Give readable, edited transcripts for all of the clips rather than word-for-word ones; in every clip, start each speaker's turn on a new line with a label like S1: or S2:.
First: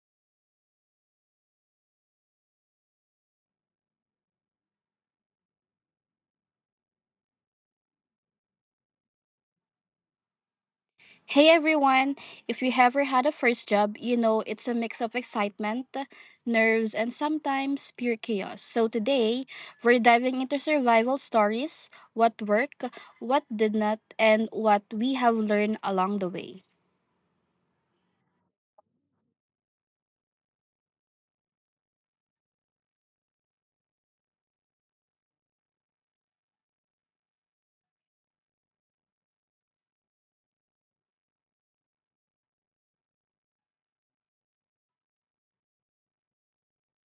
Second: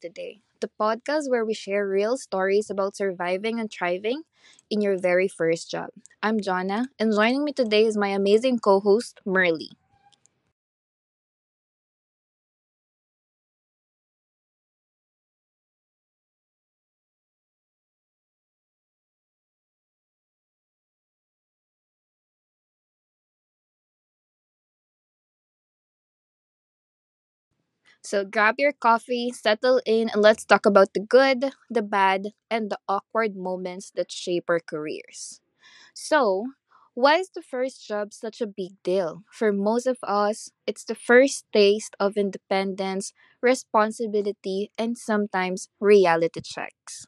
S1: today, the podcast where we share real stories about surviving and thriving in your very first job. I'm Jonna, and joining me today is my amazing co host, Merly.
S2: Hey everyone! If you ever had a first job, you know it's a mix of excitement, nerves, and sometimes pure chaos. So today, we're diving into survival stories, what worked, what did not, and what we have learned along the way.
S1: So grab your coffee, settle in, and let's talk about the good, the bad, and the awkward moments that shape our careers. So, why is the first job such a big deal? For most of us, it's the first taste of independence, responsibility, and sometimes reality checks.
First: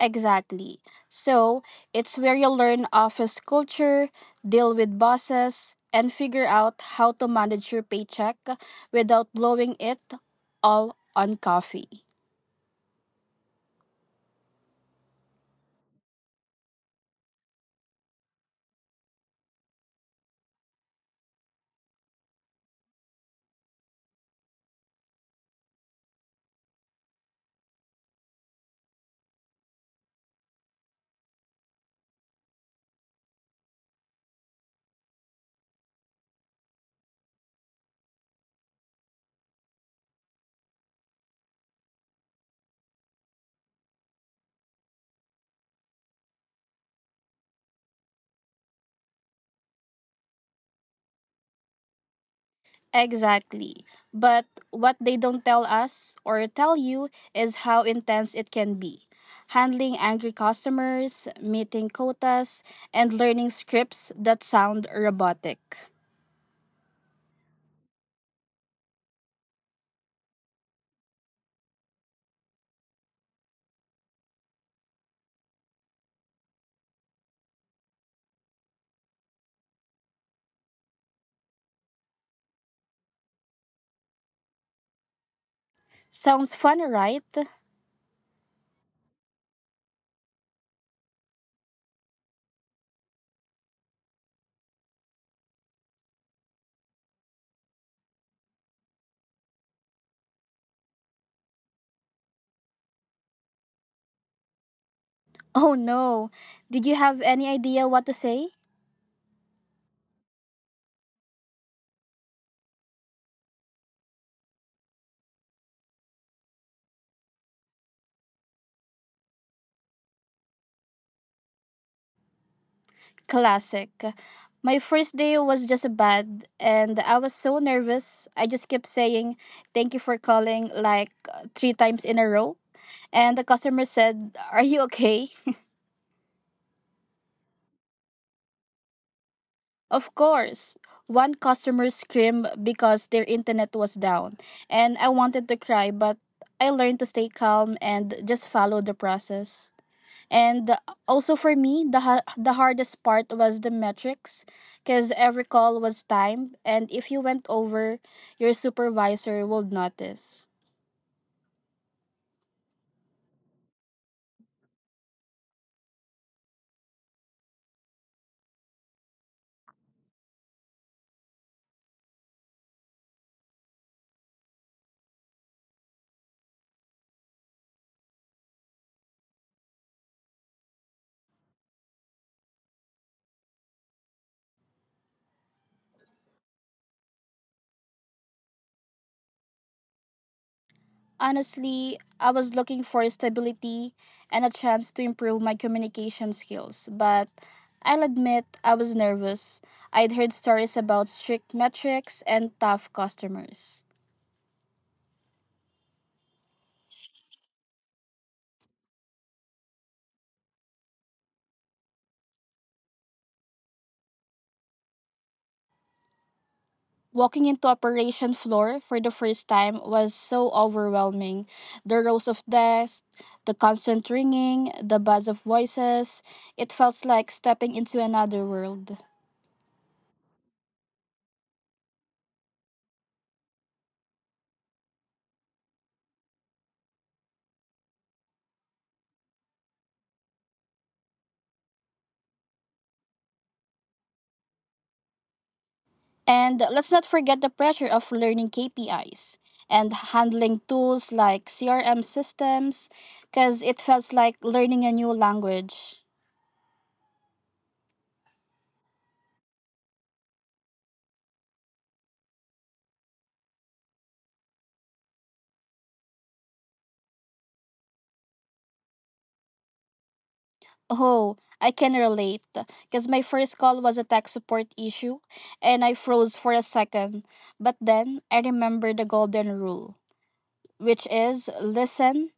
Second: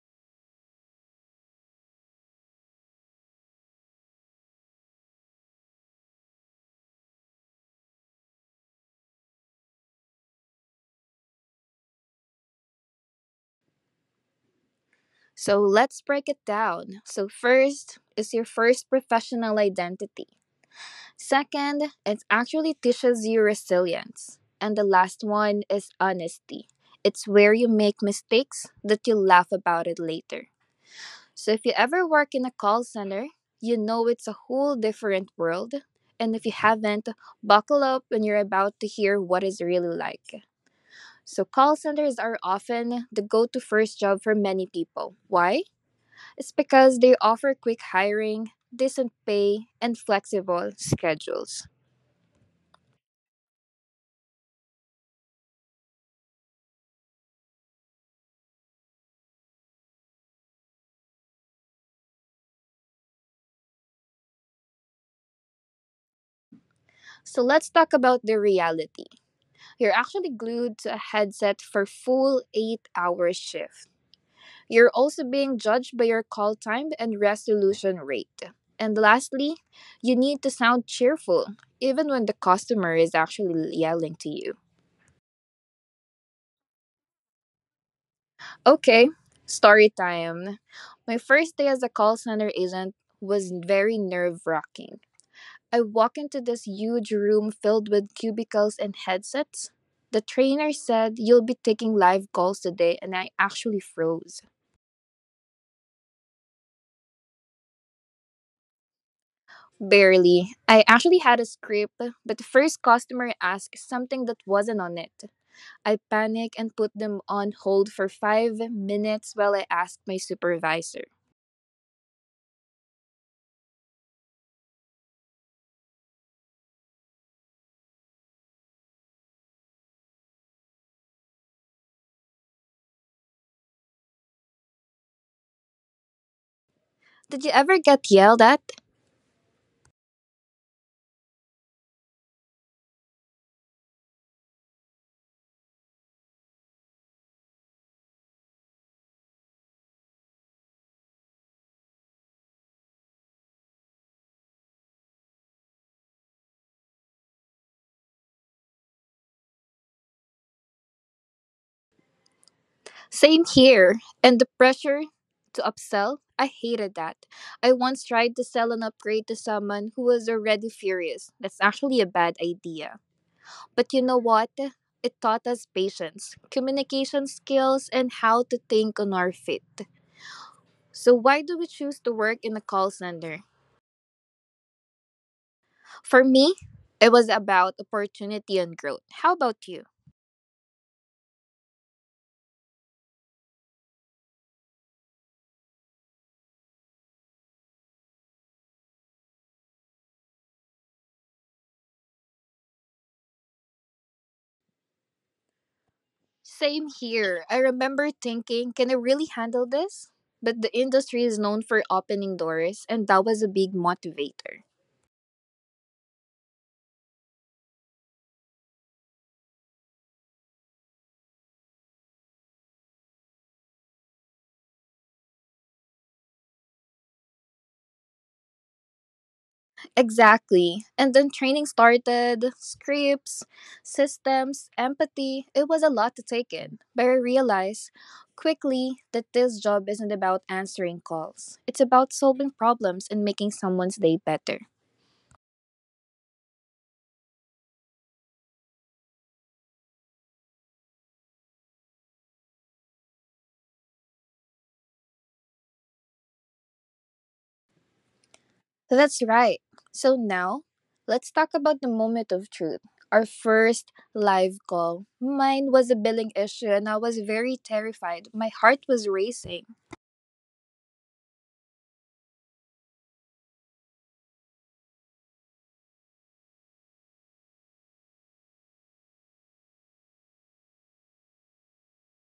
S2: Exactly. So it's where you learn office culture, deal with bosses, and figure out how to manage your paycheck without blowing it all on coffee.
S1: So, let's break it down. So, first is your first professional identity. Second, it actually teaches you resilience. And the last one is honesty. It's where you make mistakes that you laugh about it later. So if you ever work in a call center, you know it's a whole different world. And if you haven't, buckle up when you're about to hear what it's really like. So, call centers are often the go to first job for many people. Why? It's because they offer quick hiring, decent pay, and flexible schedules.
S2: Exactly. But what they don't tell us or tell you is how intense it can be. Handling angry customers, meeting quotas, and learning scripts that sound robotic.
S1: So, let's talk about the reality. You're actually glued to a headset for full 8 hour shift. You're also being judged by your call time and resolution rate. And lastly, you need to sound cheerful, even when the customer is actually yelling to you.
S2: Sounds fun, right?
S1: Okay, story time. My first day as a call center agent was very nerve wracking. I walk into this huge room filled with cubicles and headsets. The trainer said, "You'll be taking live calls today," and I actually froze.
S2: Oh no. Did you have any idea what to say?
S1: Barely. I actually had a script, but the first customer asked something that wasn't on it. I panicked and put them on hold for 5 minutes while I asked my supervisor.
S2: Classic. My first day was just bad and I was so nervous. I just kept saying thank you for calling like three times in a row. And the customer said, "Are you okay?"
S1: Did you ever get yelled at?
S2: Of course. One customer screamed because their internet was down, and I wanted to cry, but I learned to stay calm and just follow the process. And also for me, the hardest part was the metrics because every call was timed, and if you went over, your supervisor would notice.
S1: Same here. And the pressure to upsell? I hated that. I once tried to sell an upgrade to someone who was already furious. That's actually a bad idea. But you know what? It taught us patience, communication skills, and how to think on our feet. So, why do we choose to work in a call center? For me, it was about opportunity and growth. How about you?
S2: Honestly, I was looking for stability and a chance to improve my communication skills, but I'll admit I was nervous. I'd heard stories about strict metrics and tough customers.
S1: Same here. I remember thinking, can I really handle this? But the industry is known for opening doors, and that was a big motivator.
S2: Walking into operation floor for the first time was so overwhelming. The rows of desks, the constant ringing, the buzz of voices, it felt like stepping into another world.
S1: Exactly. And then training started, scripts, systems, empathy. It was a lot to take in. But I realized quickly that this job isn't about answering calls, it's about solving problems and making someone's day better.
S2: And let's not forget the pressure of learning KPIs and handling tools like CRM systems, because it feels like learning a new language.
S1: That's right. So now, let's talk about the moment of truth. Our first live call. Mine was a billing issue and I was very terrified. My heart was racing.
S2: Oh, I can relate, because my first call was a tech support issue, and I froze for a second. But then I remembered the golden rule, which is listen,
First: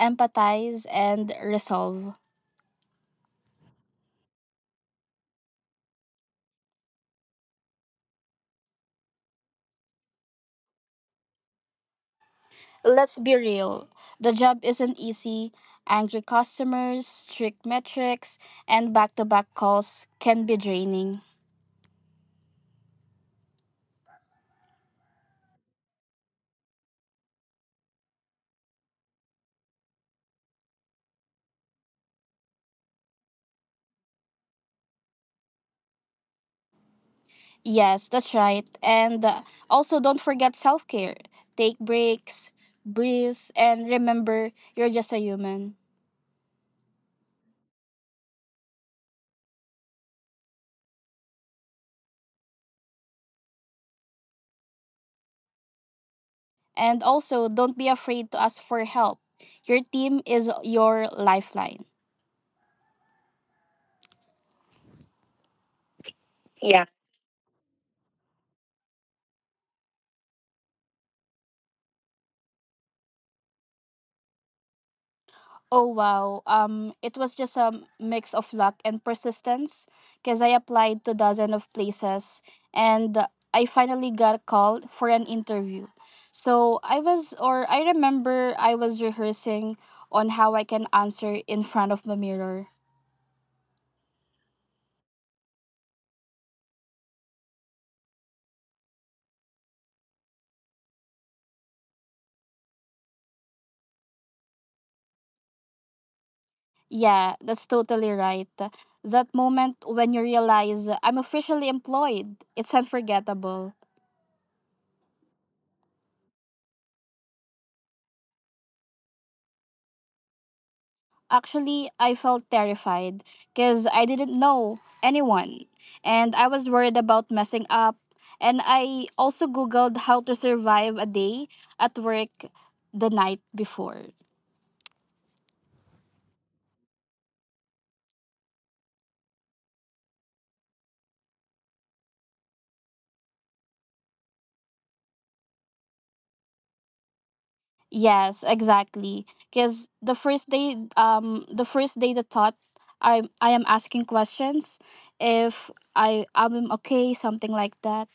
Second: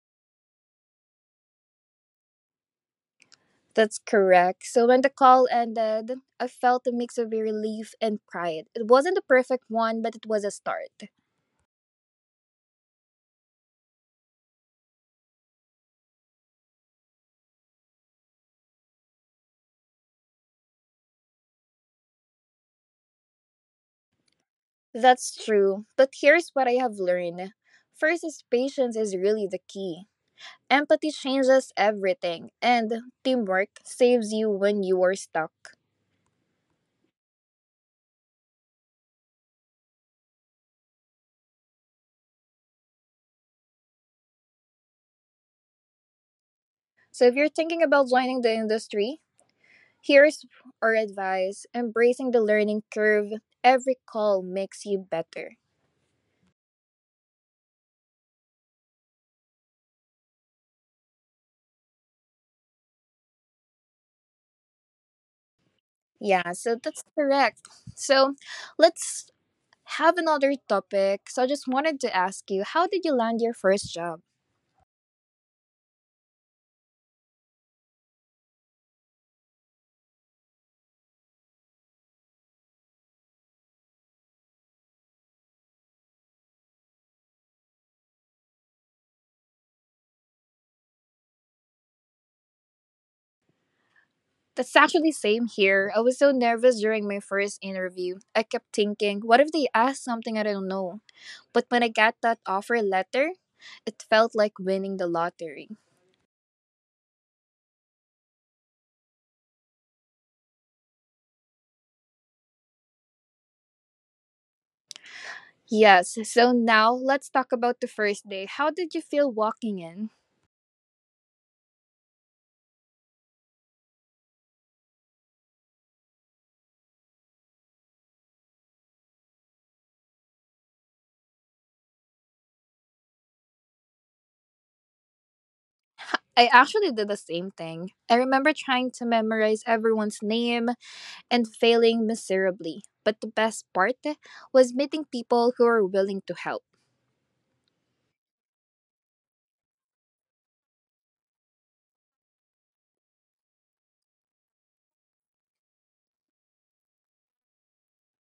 S2: empathize, and resolve.
S1: That's correct. So when the call ended, I felt a mix of relief and pride. It wasn't a perfect one, but it was a start.
S2: Let's be real. The job isn't easy. Angry customers, strict metrics, and back to back calls can be draining.
S1: That's true. But here's what I have learned. First is patience is really the key. Empathy changes everything, and teamwork saves you when you are stuck.
S2: Yes, that's right. And Also, don't forget self care. Take breaks, breathe, and remember you're just a human.
S1: So if you're thinking about joining the industry, here's our advice. Embracing the learning curve, every call makes you better.
S2: And also, don't be afraid to ask for help. Your team is your lifeline.
S1: Yeah, so that's correct. So let's have another topic. So I just wanted to ask you, how did you land your first job?
S2: Oh wow. It was just a mix of luck and persistence because I applied to dozen of places and I finally got called for an interview. So I was or I remember I was rehearsing on how I can answer in front of the mirror.
S1: That's actually same here. I was so nervous during my first interview. I kept thinking, what if they ask something I don't know? But when I got that offer letter, it felt like winning the lottery.
S2: Yeah, that's totally right. That moment when you realize I'm officially employed, it's unforgettable.
S1: Yes, so now let's talk about the first day. How did you feel walking in?
S2: Actually, I felt terrified because I didn't know anyone and I was worried about messing up. And I also Googled how to survive a day at work the night before.
S1: I actually did the same thing. I remember trying to memorize everyone's name, and failing miserably. But the best part was meeting people who were willing to help.
S2: Yes, exactly. Because the first day, the first day, the thought I am asking questions if I am okay, something like that.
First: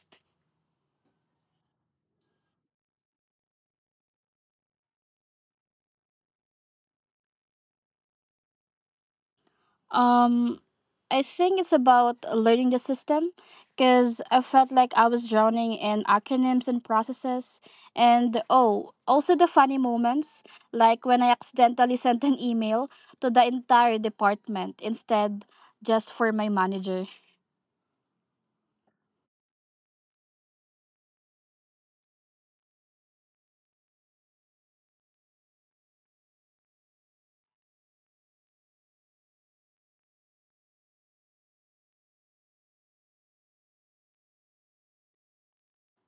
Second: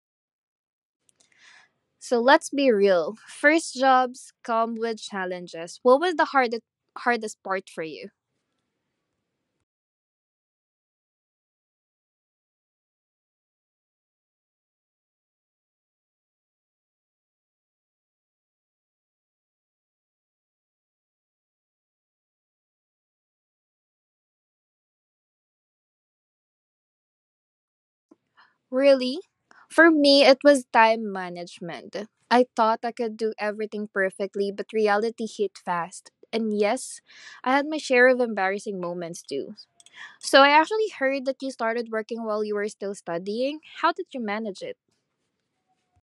S1: So let's be real. First jobs come with challenges. What was the hardest part for you?
S2: Um, I think it's about learning the system because I felt like I was drowning in acronyms and processes. And oh, also the funny moments, like when I accidentally sent an email to the entire department instead just for my manager.
S1: Really? For me, it was time management. I thought I could do everything perfectly, but reality hit fast. And yes, I had my share of embarrassing moments too. So I actually heard that you started working while you were still studying. How did you manage it?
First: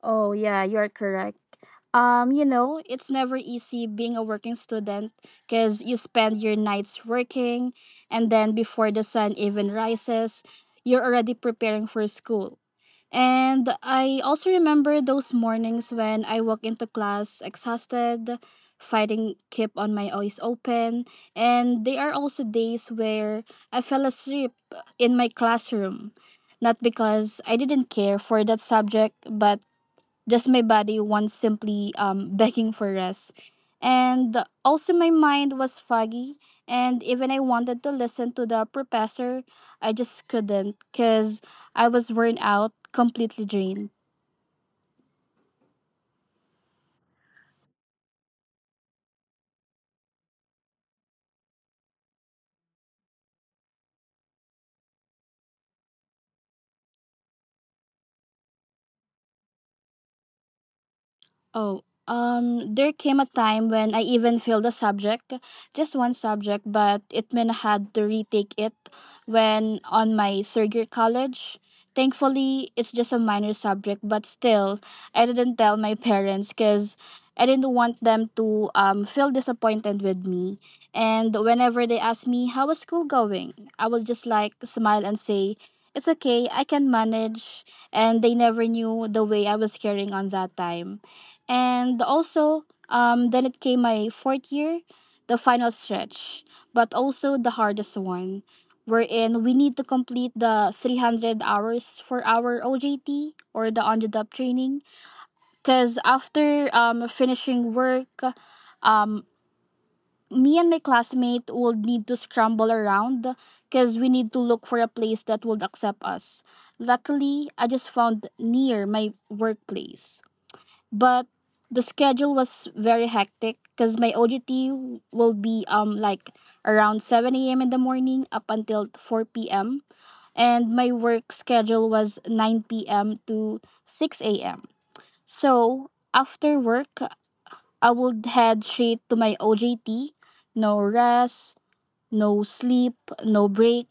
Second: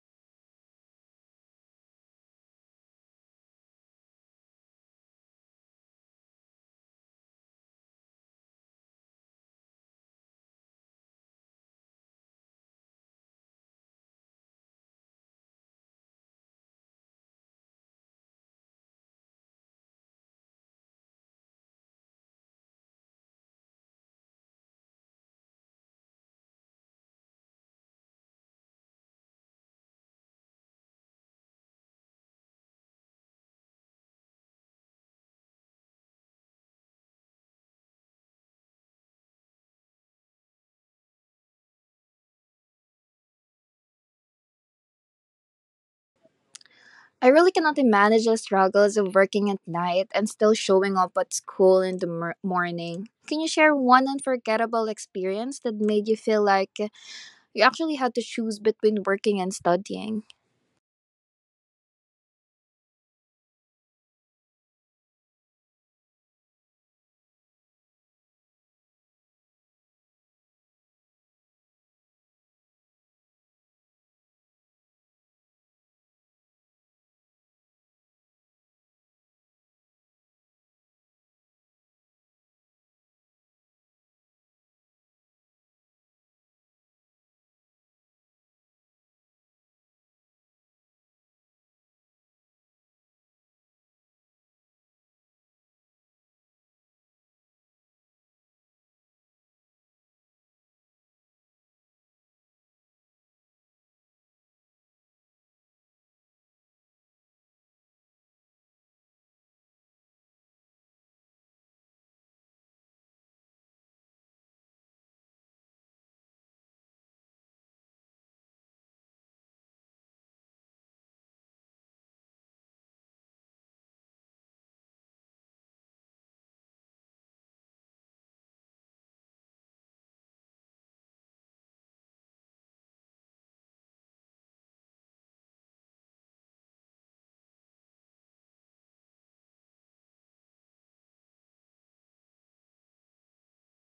S2: Oh, yeah, you're correct. You know, it's never easy being a working student because you spend your nights working, and then before the sun even rises, you're already preparing for school. And I also remember those mornings when I walk into class exhausted, fighting keep on my eyes open, and there are also days where I fell asleep in my classroom. Not because I didn't care for that subject, but just my body once simply begging for rest. And also, my mind was foggy, and even I wanted to listen to the professor, I just couldn't because I was worn out, completely drained.
S1: I really cannot imagine the struggles of working at night and still showing up at school in the morning. Can you share one unforgettable experience that made you feel like you actually had to choose between working and studying?
S2: Oh, there came a time when I even failed a subject, just one subject, but it meant I had to retake it when on my third year college. Thankfully, it's just a minor subject, but still, I didn't tell my parents because I didn't want them to feel disappointed with me. And whenever they asked me, "How was school going?" I was just like, smile and say, "It's okay, I can manage." And they never knew the way I was carrying on that time. And also, then it came my fourth year, the final stretch, but also the hardest one, wherein we need to complete the 300 hours for our OJT or the on the job training. Because after finishing work, um, me and my classmate will need to scramble around because we need to look for a place that would accept us. Luckily, I just found near my workplace but the schedule was very hectic because my OGT will be like around 7 a.m. in the morning up until 4 p.m. and my work schedule was 9 p.m. to 6 a.m. So after work, I would head straight to my OJT, no rest, no sleep, no break.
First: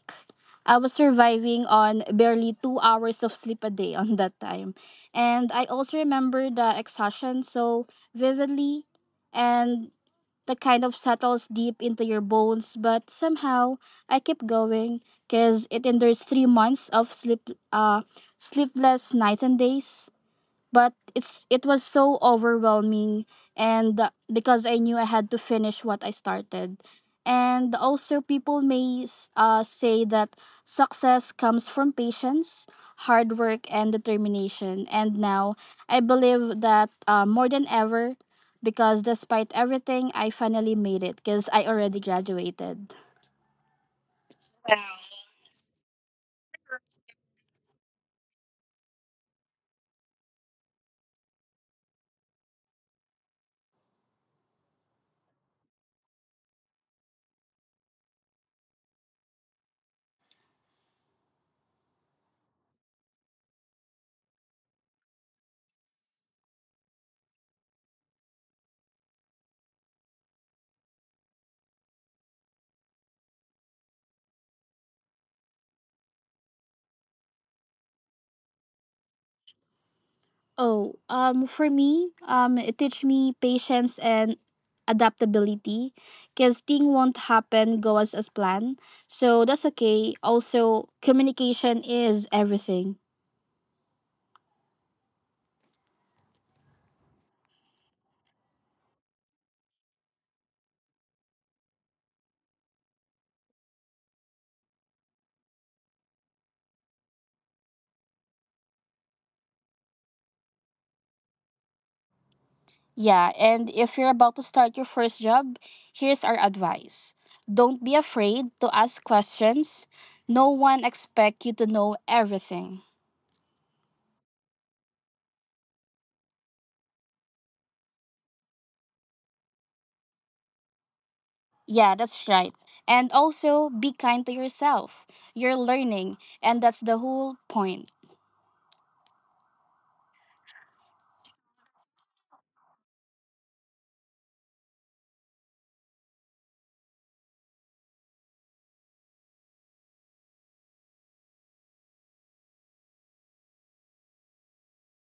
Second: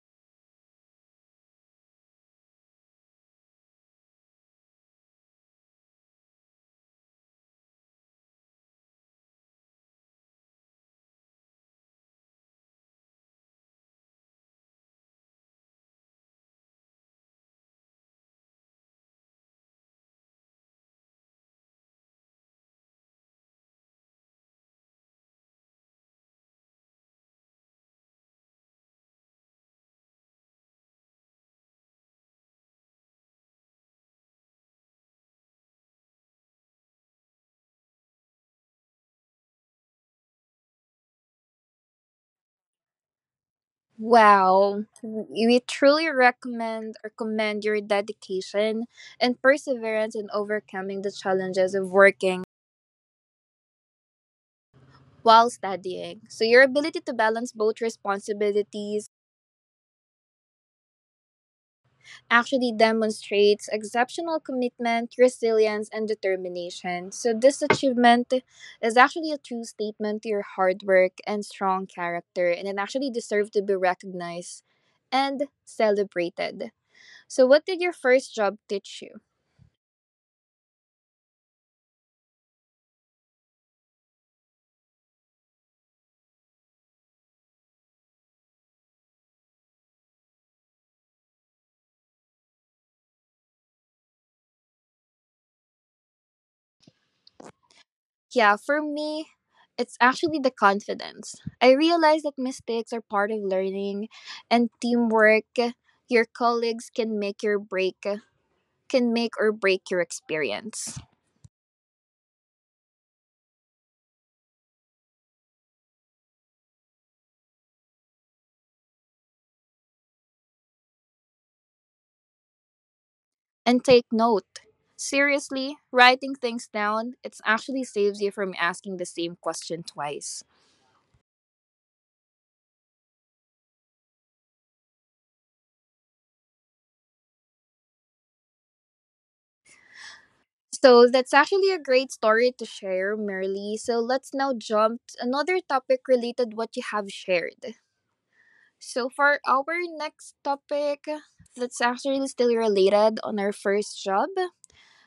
S2: I was surviving on barely 2 hours of sleep a day on that time. And I also remember the exhaustion so vividly and the kind of settles deep into your bones. But somehow I kept going because it endures 3 months of sleepless nights and days but it was so overwhelming and because I knew I had to finish what I started and also people may say that success comes from patience hard work and determination and now I believe that more than ever because despite everything I finally made it because I already graduated.
S1: Wow, we truly recommend or commend your dedication and perseverance in overcoming the challenges of working while studying. So, your ability to balance both responsibilities actually demonstrates exceptional commitment, resilience, and determination. So, this achievement is actually a true statement to your hard work and strong character, and it actually deserves to be recognized and celebrated. So, what did your first job teach you?
S2: Oh, for me, it teach me patience and adaptability, cause thing won't happen go as planned. So that's okay. Also, communication is everything.
S1: Yeah, for me, it's actually the confidence. I realized that mistakes are part of learning and teamwork. Your colleagues can make your break can make or break your experience.
S2: Yeah, and if you're about to start your first job, here's our advice: don't be afraid to ask questions. No one expect you to know everything.
S1: And take note. Seriously, writing things down, it actually saves you from asking the same question twice.
S2: Yeah, that's right. And also, be kind to yourself. You're learning, and that's the whole point.
S1: So that's actually a great story to share, Merly. So let's now jump to another topic related what you have shared. So for our next topic, that's actually still related on our first job.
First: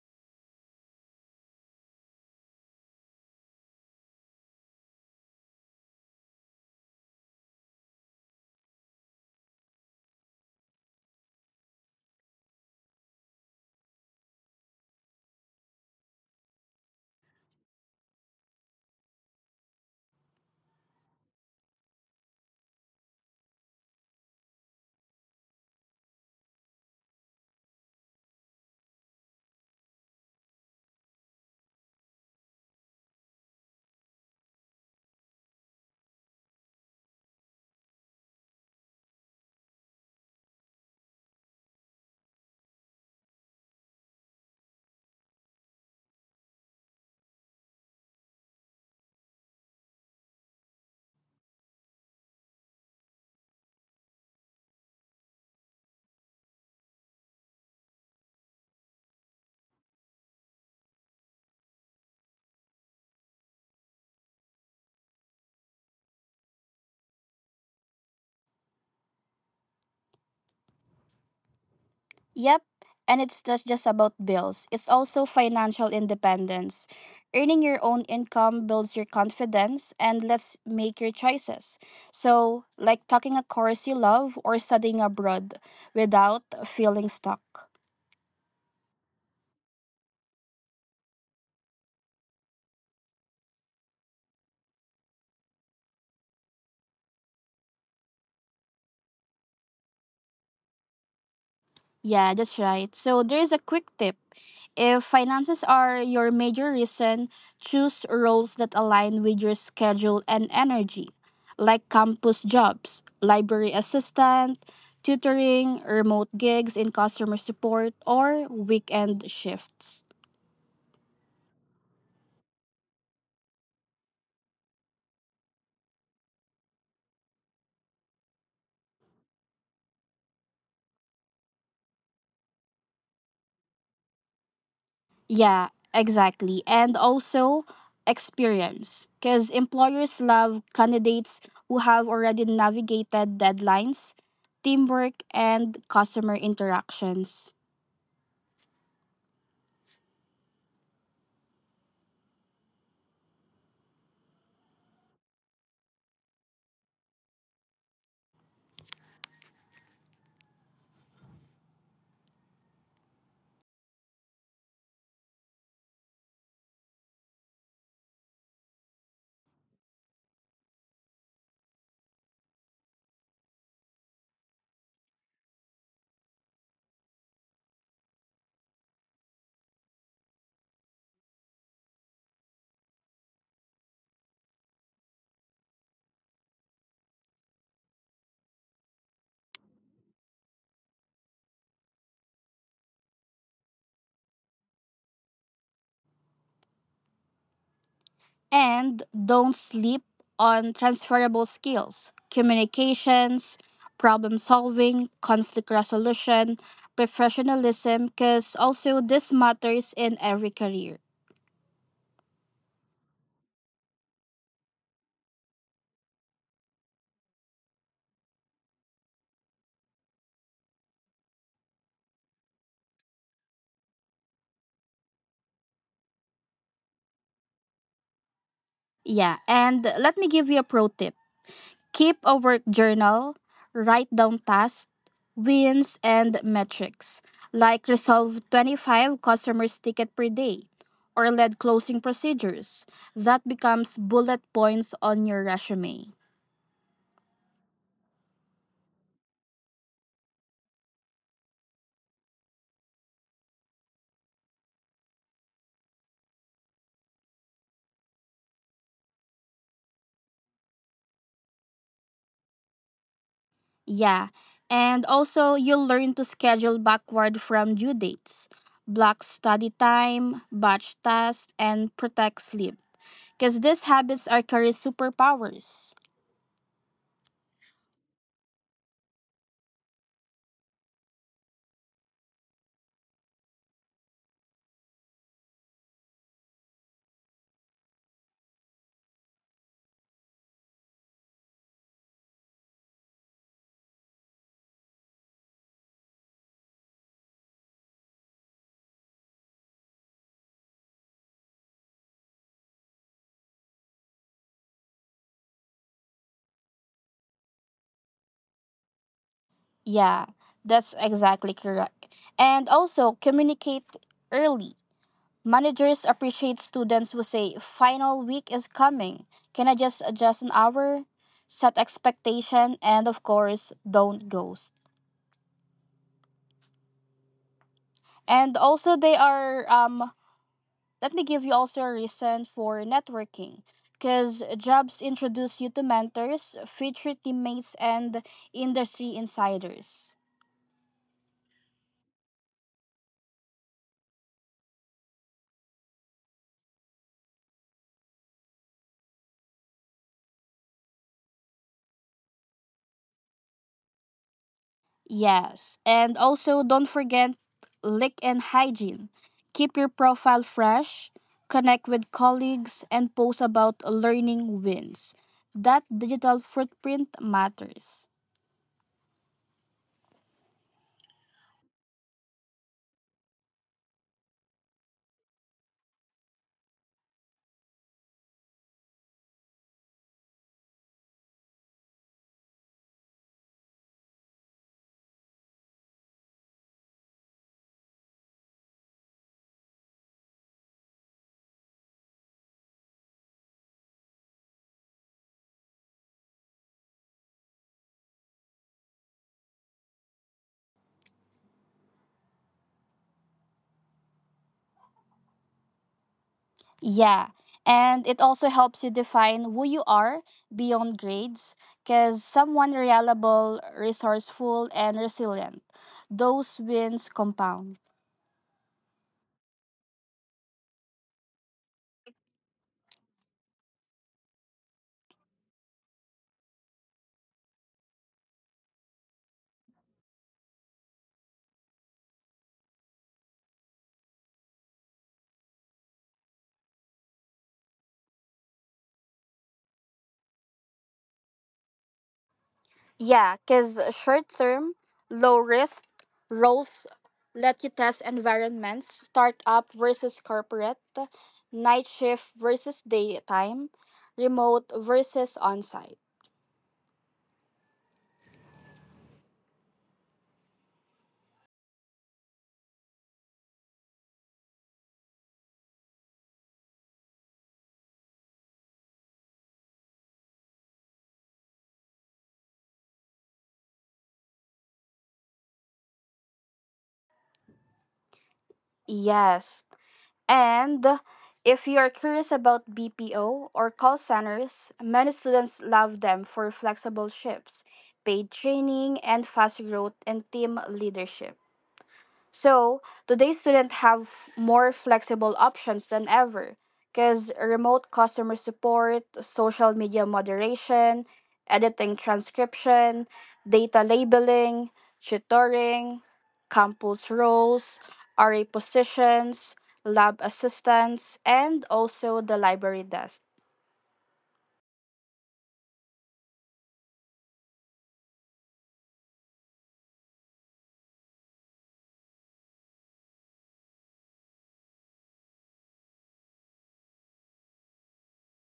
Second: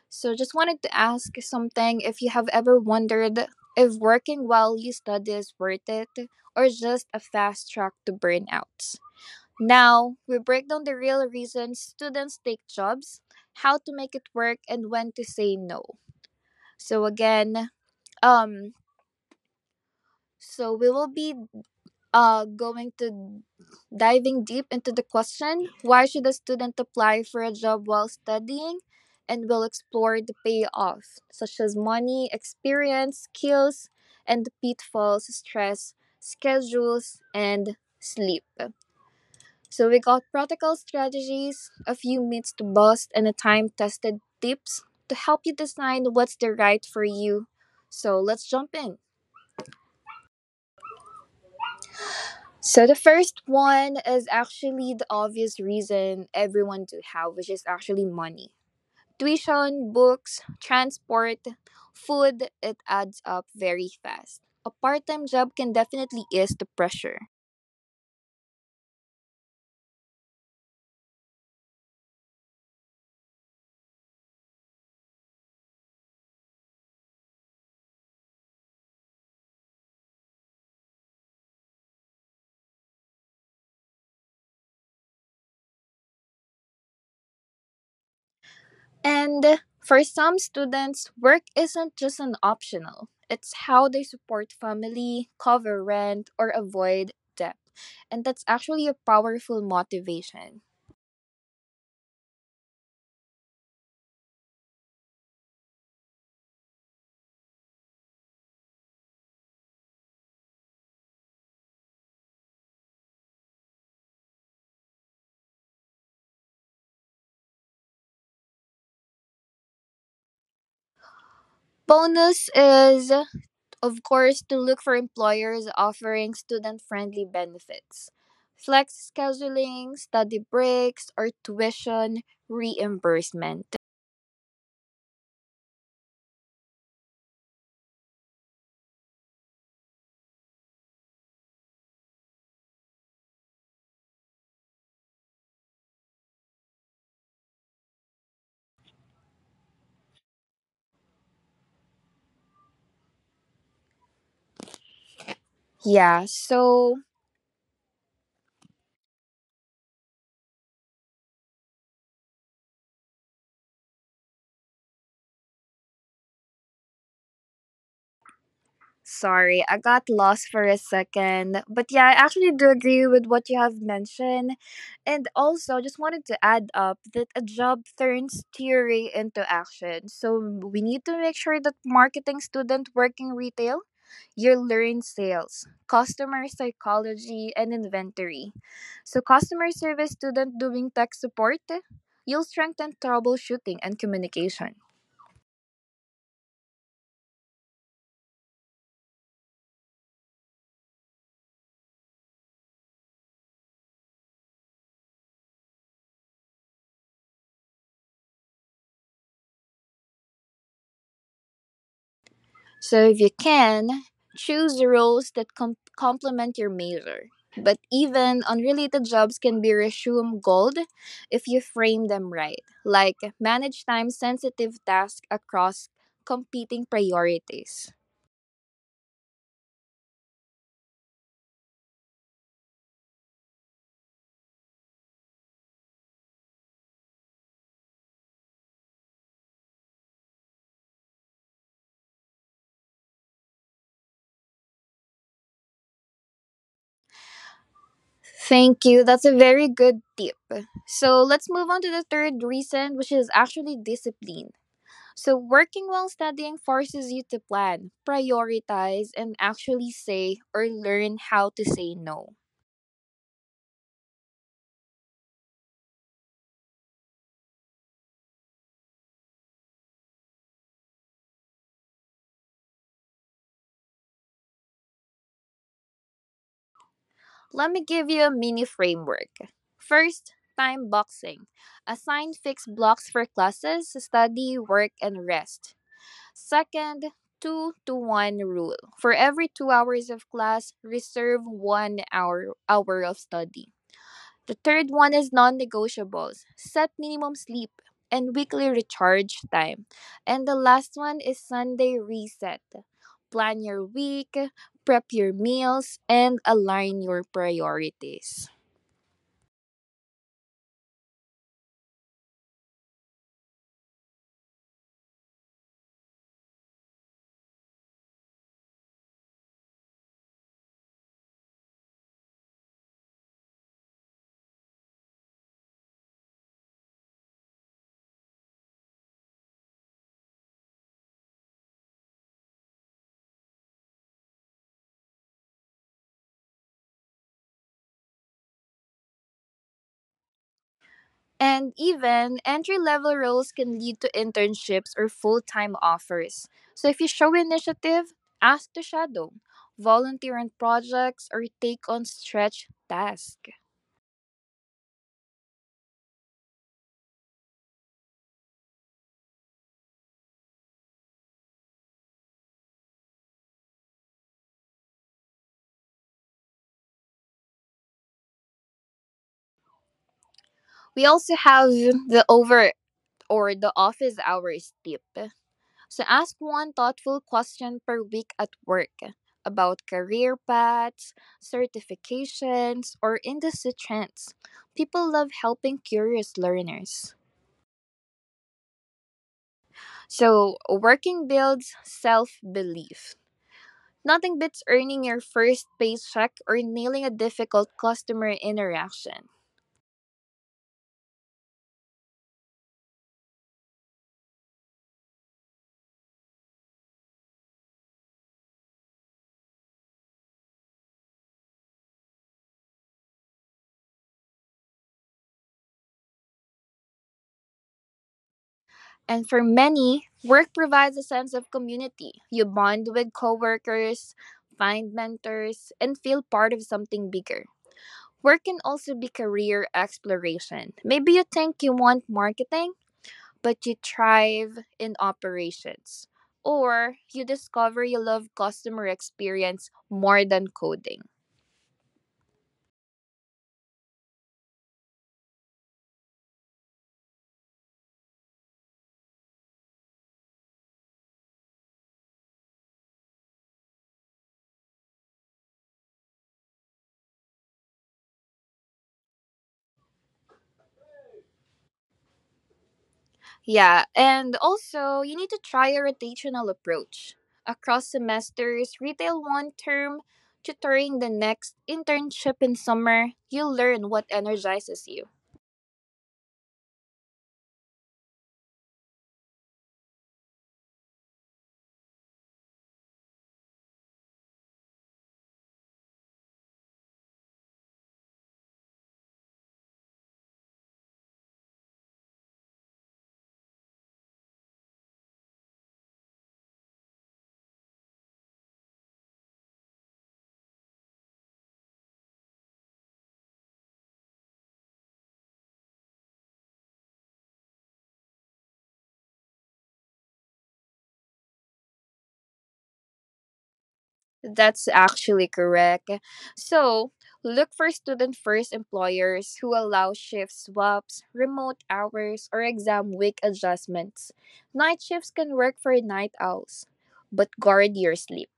S1: So just wanted to ask something if you have ever wondered if working while you study is worth it or just a fast track to burnout. Now, we break down the real reasons students take jobs, how to make it work, and when to say no. So again, um, so we will be going to diving deep into the question why should a student apply for a job while studying and we'll explore the payoff such as money experience skills and the pitfalls stress schedules and sleep. So we got practical strategies, a few myths to bust, and a time-tested tips to help you decide what's the right for you. So let's jump in. So the first one is actually the obvious reason everyone to have, which is actually money. Tuition, books, transport, food, it adds up very fast. A part-time job can definitely ease the pressure.
S2: Yep, and it's just about bills. It's also financial independence. Earning your own income builds your confidence and lets make your choices. So, like taking a course you love or studying abroad without feeling stuck.
S1: And for some students, work isn't just an optional, it's how they support family, cover rent, or avoid debt. And that's actually a powerful motivation.
S2: Yeah, that's right. So there's a quick tip. If finances are your major reason, choose roles that align with your schedule and energy, like campus jobs, library assistant, tutoring, remote gigs in customer support, or weekend shifts.
S1: Bonus is, of course, to look for employers offering student friendly benefits, flex scheduling, study breaks, or tuition reimbursement.
S2: Yeah, exactly. And also experience, because employers love candidates who have already navigated deadlines, teamwork, and customer interactions.
S1: Yeah, so sorry, I got lost for a second. But yeah, I actually do agree with what you have mentioned. And also, just wanted to add up that a job turns theory into action. So we need to make sure that marketing student working retail, you learn sales, customer psychology, and inventory. So customer service student doing tech support, you'll strengthen troubleshooting and communication.
S2: And don't sleep on transferable skills, communications, problem solving, conflict resolution, professionalism, because also this matters in every career.
S1: So if you can, choose the roles that complement your major. But even unrelated jobs can be resume gold if you frame them right, like manage time sensitive tasks across competing priorities.
S2: Yeah, and let me give you a pro tip. Keep a work journal, write down tasks, wins, and metrics, like resolve 25 customers' ticket per day or lead closing procedures. That becomes bullet points on your resume.
S1: Thank you. That's a very good tip. So let's move on to the third reason, which is actually discipline. So, working while studying forces you to plan, prioritize, and actually say or learn how to say no.
S2: Yeah, and also you'll learn to schedule backward from due dates, block study time, batch tasks, and protect sleep. Because these habits are career superpowers.
S1: Let me give you a mini framework. First, time boxing. Assign fixed blocks for classes, study, work, and rest. Second, two to one rule. For every 2 hours of class, reserve 1 hour, hour of study. The third one is non negotiables set minimum sleep and weekly recharge time. And the last one is Sunday reset plan your week, prep your meals, and align your priorities.
S2: Yeah, that's exactly correct. And also communicate early. Managers appreciate students who say, final week is coming. Can I just adjust an hour? Set expectation and of course, don't ghost. And also they are let me give you also a reason for networking. Because jobs introduce you to mentors, future teammates, and industry insiders.
S1: And even entry level roles can lead to internships or full time offers. So if you show initiative, ask to shadow, volunteer on projects, or take on stretch tasks.
S2: Yes, and also don't forget lick and hygiene. Keep your profile fresh, connect with colleagues, and post about learning wins. That digital footprint matters.
S1: We also have the over or the office hours tip. So ask one thoughtful question per week at work about career paths, certifications, or industry trends. People love helping curious learners. So, working builds self belief. Nothing beats earning your first paycheck or nailing a difficult customer interaction.
S2: Yeah, and it also helps you define who you are beyond grades because someone reliable, resourceful, and resilient. Those wins compound.
S1: And for many, work provides a sense of community. You bond with coworkers, find mentors, and feel part of something bigger. Work can also be career exploration. Maybe you think you want marketing, but you thrive in operations. Or you discover you love customer experience more than coding.
S2: Yeah, because short term, low risk roles let you test environments, startup versus corporate, night shift versus daytime, remote versus on site.
S1: Yeah, and also you need to try a rotational approach. Across semesters, retail one term, tutoring the next, internship in summer, you learn what energizes you.
S2: Yes. And if you are curious about BPO or call centers, many students love them for flexible shifts, paid training, and fast growth in team leadership. So today's students have more flexible options than ever because remote customer support, social media moderation, editing transcription, data labeling, tutoring, campus roles, RA positions, lab assistants, and also the library desk.
S1: That's actually correct. So, look for student first employers who allow shift swaps, remote hours, or exam week adjustments. Night shifts can work for night owls, but guard your sleep.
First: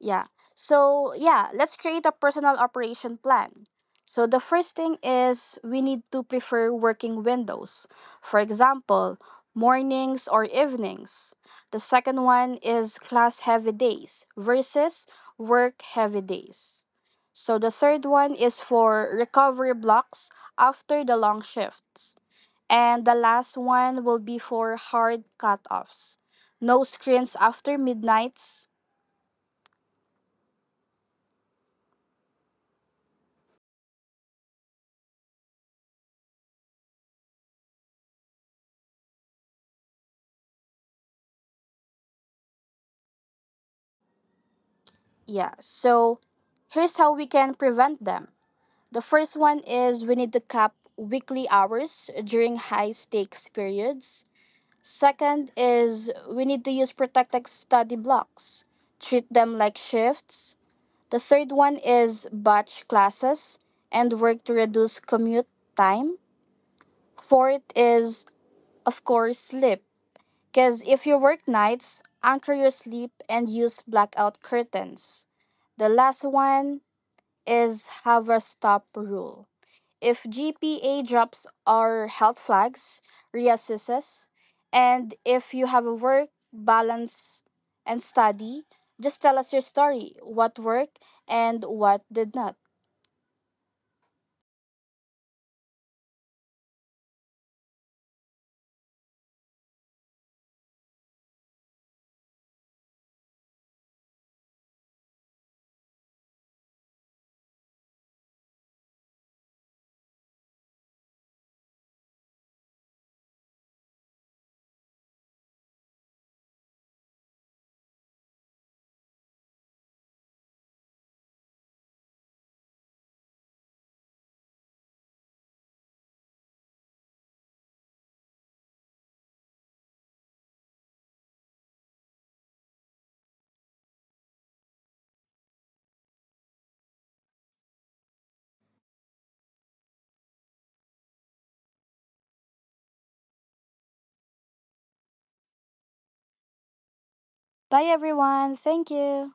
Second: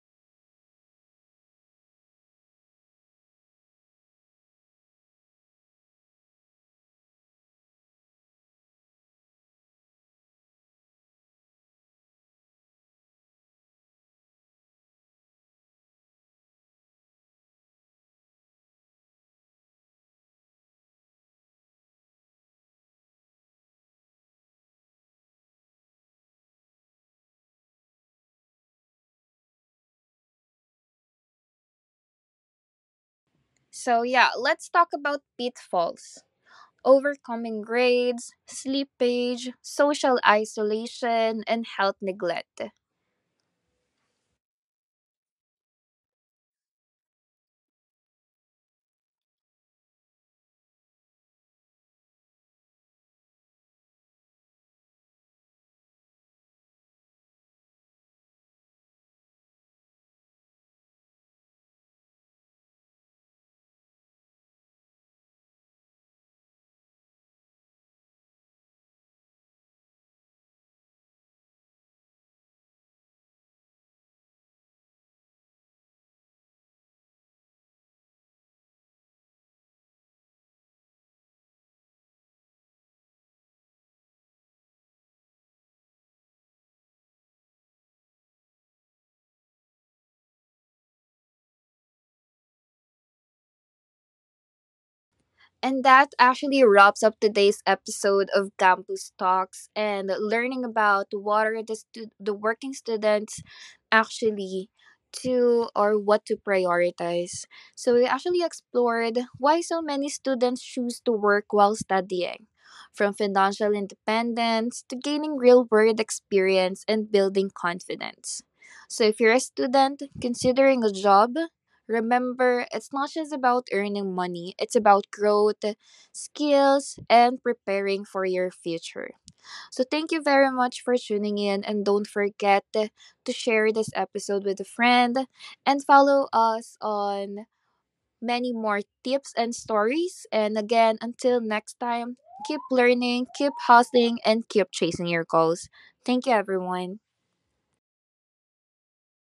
S2: Yeah. So, yeah, let's create a personal operation plan. So, the first thing is we need to prefer working windows. For example, mornings or evenings. The second one is class heavy days versus work heavy days. So, the third one is for recovery blocks after the long shifts. And the last one will be for hard cutoffs. No screens after midnights.
S1: So, yeah, let's talk about pitfalls. Overcoming grades, sleepage, social isolation, and health neglect.
S2: Yeah, so here's how we can prevent them. The first one is we need to cap weekly hours during high stakes periods. Second is we need to use protected study blocks, treat them like shifts. The third one is batch classes and work to reduce commute time. Fourth is, of course, sleep. Because if you work nights, anchor your sleep and use blackout curtains. The last one is have a stop rule. If GPA drops are health flags, reassesses, and if you have a work balance and study, just tell us your story, what worked and what did not.
S1: And that actually wraps up today's episode of Campus Talks and learning about what are the, the working students actually to or what to prioritize. So we actually explored why so many students choose to work while studying, from financial independence to gaining real world experience and building confidence. So if you're a student considering a job, remember, it's not just about earning money, it's about growth, skills, and preparing for your future. So, thank you very much for tuning in, and don't forget to share this episode with a friend and follow us on many more tips and stories. And again, until next time, keep learning, keep hustling, and keep chasing your goals. Thank you, everyone.
S2: Bye everyone. Thank you.